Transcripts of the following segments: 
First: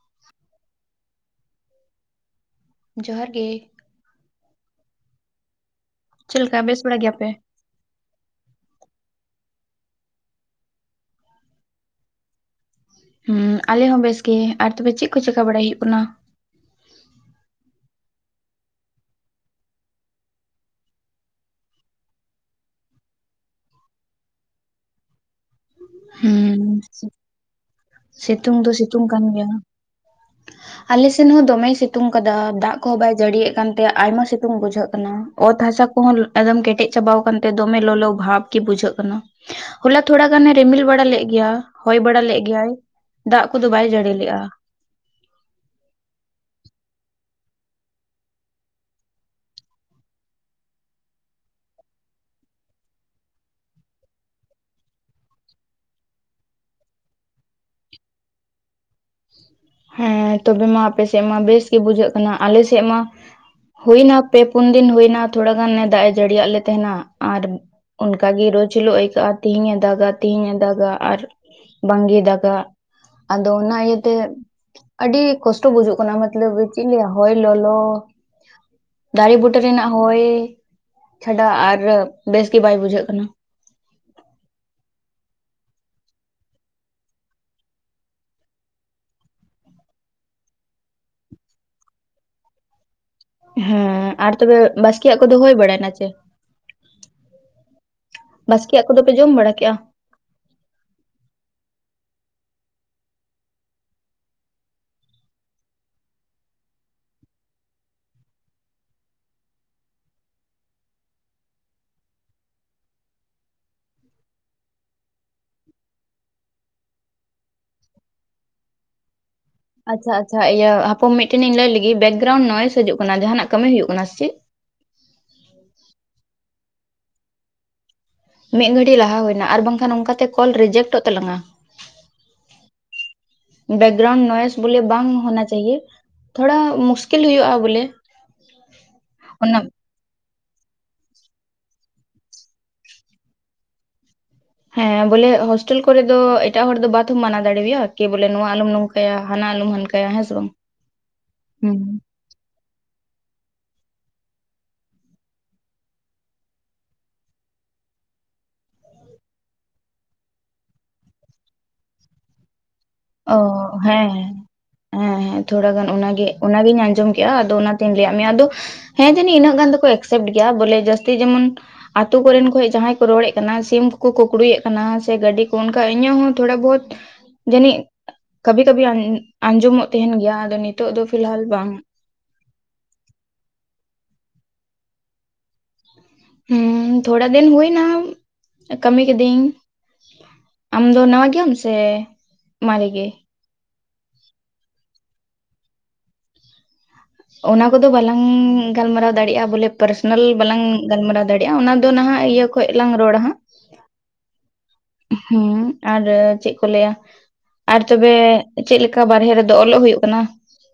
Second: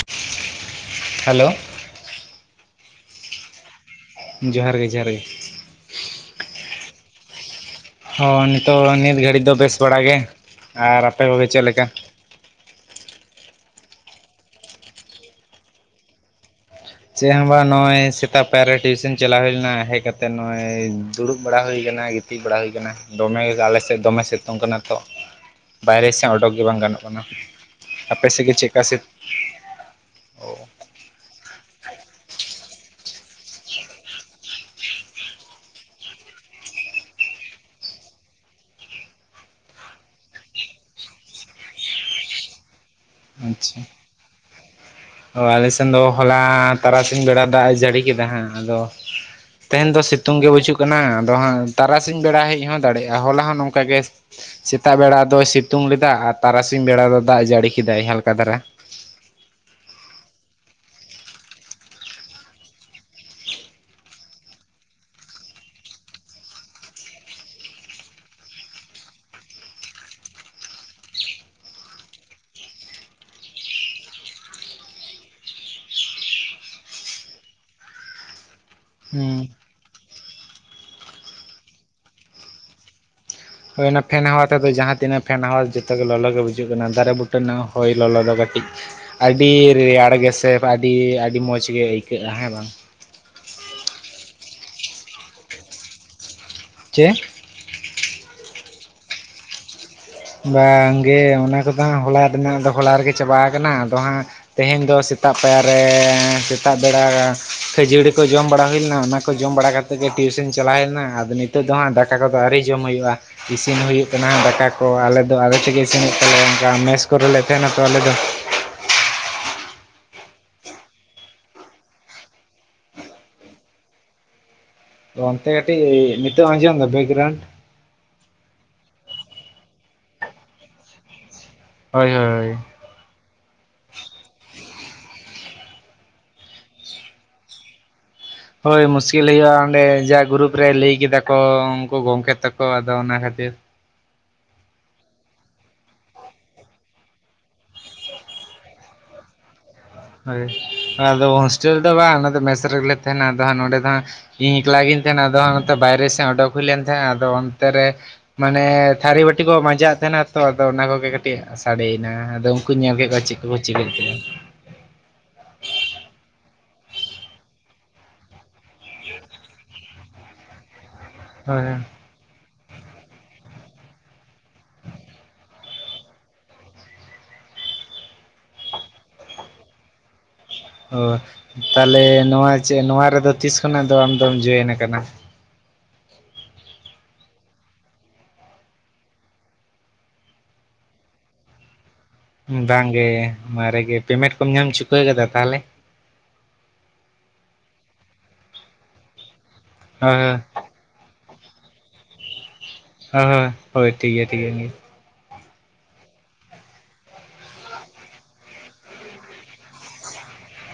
[inaudible] Hello? ᱡᱚᱦᱟᱨ ᱜᱮ, ᱡᱚᱦᱟᱨ ᱜᱮ ᱡᱚᱦᱟᱨ ᱜᱮ ᱾ ᱪᱮᱫ ᱞᱮᱠᱟ ᱵᱮᱥ ᱵᱟᱲᱟ ᱜᱮᱭᱟ ᱯᱮ? ᱦᱚᱸ ᱱᱤᱛᱚᱜ ᱱᱤᱛ ᱜᱷᱟᱹᱲᱤᱡ ᱫᱚ ᱵᱮᱥ ᱵᱟᱲᱟ ᱜᱮ, ᱟᱨ ᱟᱯᱮ ᱠᱚᱜᱮ ᱪᱮᱫ ᱞᱮᱠᱟ? ᱦᱩ, ᱸ ᱟᱞᱮ ᱦᱚᱸ ᱵᱮᱥ ᱜᱮ ᱟᱨ ᱛᱚᱵᱮ ᱪᱮᱫ ᱠᱚ ᱪᱮᱠᱟ ᱵᱟᱲᱟᱭ ᱦᱩᱭᱩᱜ ᱠᱟᱱᱟ? ᱪᱮᱜ ᱦᱚᱸ ᱵᱟᱝ ᱱᱚᱜᱼᱚᱭ ᱥᱮᱛᱟᱜ ᱯᱟᱭᱟᱨ ᱨᱮ ᱴᱤᱭᱩᱥᱮᱱ ᱪᱟᱞᱟᱣ ᱦᱩᱭ ᱞᱮᱱᱟ, ᱦᱮᱜ ᱠᱟᱛᱮ ᱱᱚᱜᱼᱚᱭ ᱫᱩᱲᱩᱵ ᱵᱟᱲᱟ ᱦᱩᱭ ᱟᱠᱟᱱᱟ, ᱜᱤᱛ- ᱛᱤᱡ ᱵᱟᱲᱟ ᱦᱩᱭ ᱟᱠᱟᱱᱟ, ᱫᱚᱢᱮ ᱜᱮ ᱟᱞᱮ ᱥᱮᱫ ᱫᱚᱢᱮ ᱥᱤᱛᱩᱝ ᱠᱟᱱᱟ ᱛᱚ᱾ ᱵᱟᱦᱨᱮ ᱥᱮᱜ ᱚᱰᱚᱠ ᱜᱮ ᱵᱟᱝ ᱦᱩᱸ ᱜᱟᱱᱚᱜ ᱠᱟᱱᱟ, ᱟᱯᱮ ᱥᱮᱫ ᱜᱮ ᱥᱤᱛᱩᱝ ᱪᱮᱫ ᱠᱟ ᱥᱤᱛ- [unintelligible] ᱠᱟᱱ ᱜᱮᱭᱟ, ᱟᱞᱮ ᱥᱮᱱ ᱦᱚᱸ ᱫᱚᱢᱮ ᱥᱤᱛᱩᱝ ᱟᱠᱟᱫᱟ ᱫᱟᱜ ᱠᱚᱦᱚᱸ ᱵᱟᱭ ᱡᱟᱹᱲᱤᱭᱮᱫ ᱠᱟᱱᱛᱮ ᱟᱭᱢᱟ ᱥᱤᱛᱩᱝ ᱵᱩᱡᱷᱟᱹᱜ ᱠᱟᱱᱟ, ᱚᱛ ᱦᱟᱥᱟ ᱠᱚᱦᱚᱸ ᱮᱫᱚᱢ ᱠᱮᱴᱮᱡ ᱪᱟᱵᱟᱣ ᱟᱠᱟᱱ ᱛᱮ ᱫᱚᱢᱮ ᱞᱚᱞᱚ ᱵᱷᱟᱯ ᱠᱤ ᱵᱩᱡᱷᱟᱹᱜ ᱠᱟᱱᱟ, ᱦᱚᱞᱟ ᱛᱷᱚᱲᱟ ᱜᱟᱱᱮ ᱨᱤᱢᱤᱞ ᱵᱟᱲᱟ ᱞᱮᱜ- ᱜᱮᱭᱟ, ᱦᱚᱭ ᱵᱟᱲᱟ ᱞᱮᱫ ᱜᱮᱭᱟᱭ, ᱫᱟᱜ ᱠᱚᱫᱚ ᱟᱪᱪᱷᱟ ᱵᱟᱭ ᱡᱟᱹᱲᱤ ᱞᱮᱜ-ᱟ᱾ ᱚ ᱟᱞᱮ ᱥᱮᱱ ᱫᱚ ᱦᱚᱞᱟ ᱛᱟᱨᱟᱥᱤᱧ ᱵᱮᱲᱟ ᱫᱟᱜ ᱮ ᱡᱟᱹᱲᱤ ᱠᱮᱫᱟ ᱦᱟᱸ, ᱟᱫᱚ ᱛᱮᱦᱮᱱ ᱫᱚ ᱥᱤᱛᱩᱝ ᱜᱮ ᱵᱟᱹᱪᱩᱜ ᱠᱟᱱᱟ, ᱟᱫᱚ ᱦᱟᱸᱜ ᱛᱟᱨᱟᱥᱤᱧ ᱵᱮᱲᱟ ᱦᱮᱡ ᱦᱚᱸ ᱫᱟᱲᱮᱜ-ᱟ, ᱦᱚᱞᱟ ᱦᱚᱸ ᱱᱚᱝᱠᱟ ᱜᱮ ᱥᱤ- ᱥᱮᱛᱟᱜ ᱵᱮᱲᱟ ᱫᱚᱭ ᱥᱤᱛᱩᱝ ᱞᱮᱫᱟ, ᱟᱨ ᱛᱟᱨᱟᱥᱤᱧ ᱵᱮᱲᱟ ᱫᱚ ᱫᱟᱜ ᱮ ᱡᱟᱹᱲᱤ ᱠᱮᱫᱟᱭ, ᱦᱟᱞᱠᱟ ᱫᱷᱟᱨᱟ᱾ ᱦᱮᱸ ᱛᱚᱵᱮ ᱢᱟ ᱟᱯᱮ ᱥᱮᱫ ᱢᱟ ᱵᱮᱥ ᱜᱮ ᱵᱩᱡᱷᱟᱹᱜ ᱠᱟᱱᱟ ᱟᱞᱮ ᱥᱮᱫ ᱢᱟ ᱦᱩᱭᱱᱟ ᱯᱮ ᱯᱩᱱ ᱫᱤᱱ ᱦᱩᱭᱱᱟ ᱛᱷᱚᱲᱟ ᱜᱟᱱ ᱮ ᱫᱟᱜ ᱮ ᱡᱟᱹᱲᱤᱭᱟᱜ ᱞᱮ ᱛᱟᱦᱮᱱᱟ ᱟᱨ ᱚᱱᱠᱟᱜᱮ ᱨᱳᱡᱽ ᱦᱤᱞᱳᱜ ᱟᱹᱭᱠᱟᱹᱜ-ᱟ᱾ ᱛᱤᱦᱤᱧ ᱮ ᱫᱟᱜᱟ ᱛᱤᱦᱤᱧ ᱮ ᱫᱟᱜᱟ ᱟᱨ ᱵᱟᱝᱜᱮ ᱫᱟᱜᱟ ᱟᱫᱚ ᱚᱱᱟ ᱤᱭᱟᱹᱛᱮ ᱟᱹᱰᱤ ᱠᱚᱥᱴᱚ ᱵᱩᱡᱩᱜ ᱠᱟᱱᱟ ᱢᱚᱛᱞᱚᱵ ᱪᱮᱫ ᱤᱧ ᱞᱟᱹᱭ ᱟ ᱦᱚᱭ ᱞᱚᱞᱚ ᱫᱟᱨᱮ ᱦᱩᱸ ᱵᱩᱴᱟᱹ ᱨᱮᱱᱟᱜ ᱦᱚᱭ ᱪᱷᱟᱰᱟ ᱟᱨ ᱵᱮᱥ ᱜᱮ ᱵᱟᱭ ᱵᱩᱡᱷᱟᱹᱜ ᱠᱟᱱᱟ᱾ ᱦᱳᱭ ᱚᱱᱟ ᱯᱷᱮᱱ ᱦᱟᱣᱟ ᱛᱮᱫᱚ ᱡᱟᱦᱟ ᱛᱤᱱᱟᱹᱜ ᱯᱷᱮᱱ ᱦᱟᱣᱟ ᱡᱚᱛᱚᱜᱮ ᱞᱚᱞᱚ ᱜᱮ ᱵᱩᱡᱩᱜ ᱠᱟᱱᱟ ᱫᱟᱨᱮ ᱵᱩᱴᱟᱹ ᱨᱮᱱᱟᱜ ᱦᱚᱭ ᱞᱚᱞᱚ ᱫᱚ ᱠᱟᱹᱴᱤᱡ ᱟᱹᱰᱤ ᱨᱮᱭᱟᱲ ᱜᱮ ᱥᱮ ᱟᱹᱰᱤ ᱟᱹᱰᱤ ᱢᱚᱡᱽ ᱜᱮ ᱟᱹᱭᱠᱟᱹᱜ-ᱟ ᱦᱮᱸ ᱵᱟᱝ ᱦᱮᱸ ᱟᱨ ᱛᱚᱵᱮ ᱵᱟᱥᱠᱮᱭᱟᱜ ᱠᱚᱫᱚ ᱦᱩᱭ ᱵᱟᱲᱟᱭᱱᱟ ᱪᱮ? ᱪᱮ ᱵᱟᱥᱠᱮᱭ ᱟᱜ ᱠᱚᱫᱚᱯᱮ ᱡᱚᱢ ᱵᱟᱲᱟᱠᱮᱜ-ᱟ? ᱵᱟᱝ ᱜᱮ ᱚᱱᱟ ᱠᱚᱫᱚ ᱦᱟᱜ ᱦᱚᱞᱟ ᱨᱮᱱᱟᱜ ᱫᱚᱦᱚ ᱞᱟᱦᱟ ᱨᱮᱜᱮ ᱪᱟᱵᱟ ᱠᱟᱱᱟ ᱟᱫᱚ ᱦᱟᱜ ᱛᱮᱦᱮᱧ ᱫᱚ ᱥᱮᱛᱟᱜ ᱯᱟᱭᱟᱨ ᱨᱮ ᱥᱮᱛᱟᱜ ᱵᱮᱲᱟ ᱠᱷᱟᱹᱡᱟᱹᱲᱤ ᱠᱚ ᱡᱚᱢ ᱵᱟᱲᱟ ᱦᱩᱭ ᱞᱮᱱᱟ ᱚᱱᱟ ᱠᱚ ᱡᱚᱢ ᱵᱟᱲᱟ ᱠᱟᱛᱮ ᱱᱤᱛᱚᱜ ᱜᱮ ᱴᱤᱭᱩᱥᱚᱱ ᱪᱟᱞᱟᱣ ᱦᱮᱡ ᱮᱱᱟ ᱟᱫᱚ ᱱᱤᱛᱚᱜ ᱫᱚ ᱦᱟᱜ ᱫᱟᱠᱟ ᱠᱚᱫᱚ ᱟᱣᱨᱤ ᱡᱚᱢ ᱦᱩᱭᱩᱜ-ᱟ ᱤᱥᱤᱱ ᱦᱩᱭᱩᱜ ᱠᱟᱱᱟ ᱫᱟᱠᱟ ᱠᱚ ᱟᱞᱮ ᱫᱚ ᱟᱞᱮ ᱛᱮᱜᱮ ᱤᱥᱤᱱ ᱦᱩᱭᱩᱜ ᱛᱟᱞᱮᱭᱟ ᱚᱱᱠᱟ ᱢᱮᱥ ᱠᱚ ᱨᱮᱞᱮ ᱛᱟᱦᱮᱱᱟ ᱛᱚ ᱟᱞᱮ ᱫᱚ᱾ ᱟᱪᱪᱷᱟ ᱟᱪᱪᱷᱟ ᱤᱭᱟᱹ ᱦᱟᱯᱚᱢ ᱢᱤᱫᱴᱮᱱ ᱤᱧ ᱞᱟᱹᱭ ᱞᱮᱜᱤ ᱵᱮᱠᱜᱨᱟᱣᱩᱱᱰ ᱱᱚᱭᱮᱥ ᱦᱤᱡᱩᱜ ᱠᱟᱱᱟ ᱡᱟᱦᱟᱱᱟᱜ ᱠᱟᱹᱢᱤ ᱦᱩᱭᱩᱜ ᱠᱟᱱᱟ ᱥᱤᱪᱤᱫ? ᱚᱱᱛᱮ ᱠᱟᱹᱴᱤᱡ ᱱᱤᱛᱚᱜ ᱟᱸᱡᱚᱢ ᱮᱫᱟ ᱵᱮᱠᱜᱨᱟᱣᱩᱱᱰ? ᱢᱤᱫ ᱜᱷᱟᱹᱲᱤ ᱞᱟᱦᱟ ᱦᱩᱭᱱᱟ ᱟᱨ ᱵᱟᱝᱠᱷᱟᱱ ᱚᱱᱠᱟᱛᱮ ᱠᱚᱞ ᱨᱮᱡᱮᱴ ᱚᱜ ᱛᱟᱞᱟᱝ-ᱟ᱾ ᱦᱳᱭ ᱦᱳᱭ ᱵᱮᱠᱜᱨᱟᱣᱩᱱᱰ ᱱᱚᱭᱮᱥ ᱵᱚᱞᱮ ᱵᱟᱝ ᱦᱚᱱᱟ ᱪᱟᱭᱭᱮ ᱛᱷᱚᱲᱟ ᱢᱩᱥᱠᱤᱞ ᱦᱩᱭᱩᱜ-ᱟ ᱵᱚᱞᱮ ᱦᱳᱭ ᱢᱩᱥᱠᱤᱞ ᱦᱩᱭᱩᱜ-ᱟ ᱚᱱᱟ ᱚᱸᱰᱮ ᱡᱟ ᱜᱨᱩᱯ ᱨᱮ ᱞᱟᱹᱭ ᱠᱮᱫᱟ ᱠᱚ ᱩᱱᱠᱩ ᱜᱚᱝᱠᱮ ᱛᱟᱠᱚ ᱟᱫᱚ ᱚᱱᱟ ᱠᱷᱟᱹᱛᱤᱨ ᱦᱮᱸ ᱵᱚᱞᱮ ᱦᱳᱥᱴᱮᱞ ᱠᱚᱨᱮ ᱫᱚ ᱮᱴᱟᱜ ᱦᱚᱲ ᱫᱚ ᱵᱟᱫᱷᱚᱢ ᱢᱟᱱᱟ ᱫᱟᱲᱮᱟᱭᱟ ᱠᱤ ᱵᱚᱞᱮ ᱱᱚᱣᱟ ᱟᱞᱚᱢ ᱱᱚᱝᱠᱟᱭᱟ ᱦᱟᱱᱟ ᱟᱞᱚᱢ ᱦᱟᱱᱠ ᱦᱳᱭ ᱟᱫᱚ ᱦᱳᱥᱴᱮᱞ ᱨᱮᱫᱚ ᱵᱟᱝ ᱟᱞᱮ ᱫᱚ ᱢᱮᱥ ᱨᱮᱜᱮ ᱞᱮ ᱛᱟᱦᱮᱱᱟ ᱟᱫᱚ ᱦᱟᱸᱜ ᱱᱚᱸᱰᱮ ᱫᱚ ᱦᱟᱸᱜ ᱤᱧ ᱮᱠᱞᱟ ᱜᱤᱧ ᱛᱟᱦᱮᱱᱟ ᱟᱫᱚ ᱦᱟᱜ ᱱᱚᱛᱮ ᱵᱟᱭᱨᱮ ᱥᱮᱫ ᱚᱰᱚᱠ ᱦᱩᱭ ᱞᱮᱱ ᱛᱟᱦᱮᱱᱟ ᱟᱫᱚ ᱚᱱᱛᱮ ᱨᱮ ᱢᱟᱱᱮ ᱛᱷᱟᱹᱨᱤ ᱵᱟᱹᱴᱤ ᱠᱚ ᱢᱟᱸᱡᱟᱣ ᱮ ᱛᱟᱦᱮᱸᱱᱟ ᱛᱚ ᱟᱫᱚ ᱚᱱᱟ ᱠᱚᱜᱮ ᱠᱟᱹᱴᱤᱡ ᱥᱟᱰᱮᱭᱮᱱᱟ ᱟᱫᱚ ᱩᱱᱠᱩ ᱧᱮᱞ ᱠᱮᱫ ᱠᱚ ᱪᱤᱫ ᱚ ᱠᱚᱠᱚ ᱪᱤᱠᱟᱹ ᱦᱮᱸ ᱠᱮᱫᱟ ᱦᱮᱸ ᱦᱮᱸ ᱛᱷᱚᱲᱟ ᱜᱟᱱ ᱚᱱᱟᱜᱮ ᱚᱱᱟᱜᱤᱧ ᱟᱸᱡᱚᱢ ᱠᱮᱜ-ᱟ ᱟᱫᱚ ᱚᱱᱟᱛᱤᱧ ᱞᱟᱹᱭ ᱟᱫ ᱢᱮᱭᱟ ᱟᱫᱚ ᱦᱮᱸ ᱡᱟᱹᱱᱤ ᱤᱱᱟᱹᱜ ᱜᱟᱱ ᱫᱚᱠᱚ ᱮᱯᱥᱮᱯᱴ ᱜᱮᱭᱟ ᱵᱚᱞᱮ ᱡᱟᱹᱥᱛᱤ ᱡᱮᱢᱚᱱ ᱦᱳᱭ ᱟᱹᱛᱩ ᱠᱚᱨᱮᱱ ᱠᱷᱚᱱ ᱡᱟᱦᱟᱭ ᱠᱚ ᱨᱚᱲᱮᱫ ᱠᱟᱱᱟ ᱥᱤᱢ ᱠᱚᱠᱚ ᱠᱩᱠᱲᱩᱭ ᱮᱫ ᱠᱟᱱᱟ ᱥᱮ ᱜᱟᱹᱰᱤ ᱠᱚ ᱚᱱᱠᱟ ᱤᱧᱟᱜ ᱦᱚᱸ ᱛᱷᱚᱲᱟ ᱵᱚᱦᱩᱛ ᱡᱟᱹᱱᱤᱡ ᱠᱟᱵᱤ ᱠᱟᱵᱤ ᱟᱸᱡᱚᱢᱚᱜ ᱛᱟᱦᱮᱱ ᱜᱮᱭᱟ ᱟᱫᱚ ᱱᱤᱛ ᱚ ᱛᱟᱞᱮ ᱱᱚᱣᱟ ᱪᱮ ᱱᱚᱣᱟ ᱨᱮᱫᱚ ᱛᱤᱥ ᱠᱷᱚᱱᱟᱜ ᱫᱚ ᱟᱢ ᱫᱚᱢ ᱡᱚᱭᱮᱱ ᱠᱟᱱᱟ? ᱦᱩᱸ ᱛᱷᱚᱲᱟ ᱫᱤᱱ ᱦᱩᱭᱱᱟ ᱠᱟᱹᱢᱤ ᱠᱤᱫᱤᱧ ᱟᱢ ᱫᱚ ᱱᱟᱣᱟ ᱜᱮᱭᱟᱢ ᱥᱮ? ᱵᱟᱝ ᱜᱮ ᱢᱟᱨᱮ ᱜᱮ ᱯᱮᱢᱮᱱᱴ ᱠᱚᱢ ᱧᱟᱢ ᱪᱩᱠᱟᱹ ᱠᱟᱫᱟ ᱛᱟᱦᱚᱞᱮ? ᱚᱱᱟ ᱠᱚᱫᱚ ᱵᱟᱞᱟᱝ ᱜᱟᱞᱢᱟᱨᱟᱣ ᱫᱟᱲᱮᱭᱟᱜ-ᱟ ᱵᱚᱞᱮ ᱦᱳᱭ ᱯᱟᱨᱥᱚᱱᱟᱞ ᱵᱟᱞᱟᱝ ᱜᱟᱞᱢᱟᱨᱟᱣ ᱫᱟᱲᱮᱭᱟᱜ-ᱟ ᱚᱱᱟ ᱫᱚ ᱱᱟᱦᱟᱜ ᱤᱭᱟᱹ ᱠᱷᱚᱡ ᱞᱟᱝ ᱨᱚᱲᱟ ᱦᱟᱸᱜ ᱟᱻᱦᱳᱭ ᱴᱷᱤᱠ ᱜᱮᱭᱟ ᱴᱷᱤᱠ ᱜᱮᱭᱟ [inaudible] ᱦᱩᱸ ᱟᱨ ᱪᱮᱫ ᱠᱚ ᱞᱟᱹᱭ ᱟ ᱟᱨ ᱛᱚᱵᱮ ᱪᱮᱫ ᱞᱮᱠᱟ ᱵᱟᱨᱦᱮ ᱨᱮᱫᱚ ᱚᱞᱚᱜ ᱦᱩᱭᱩᱜ ᱠᱟᱱᱟ?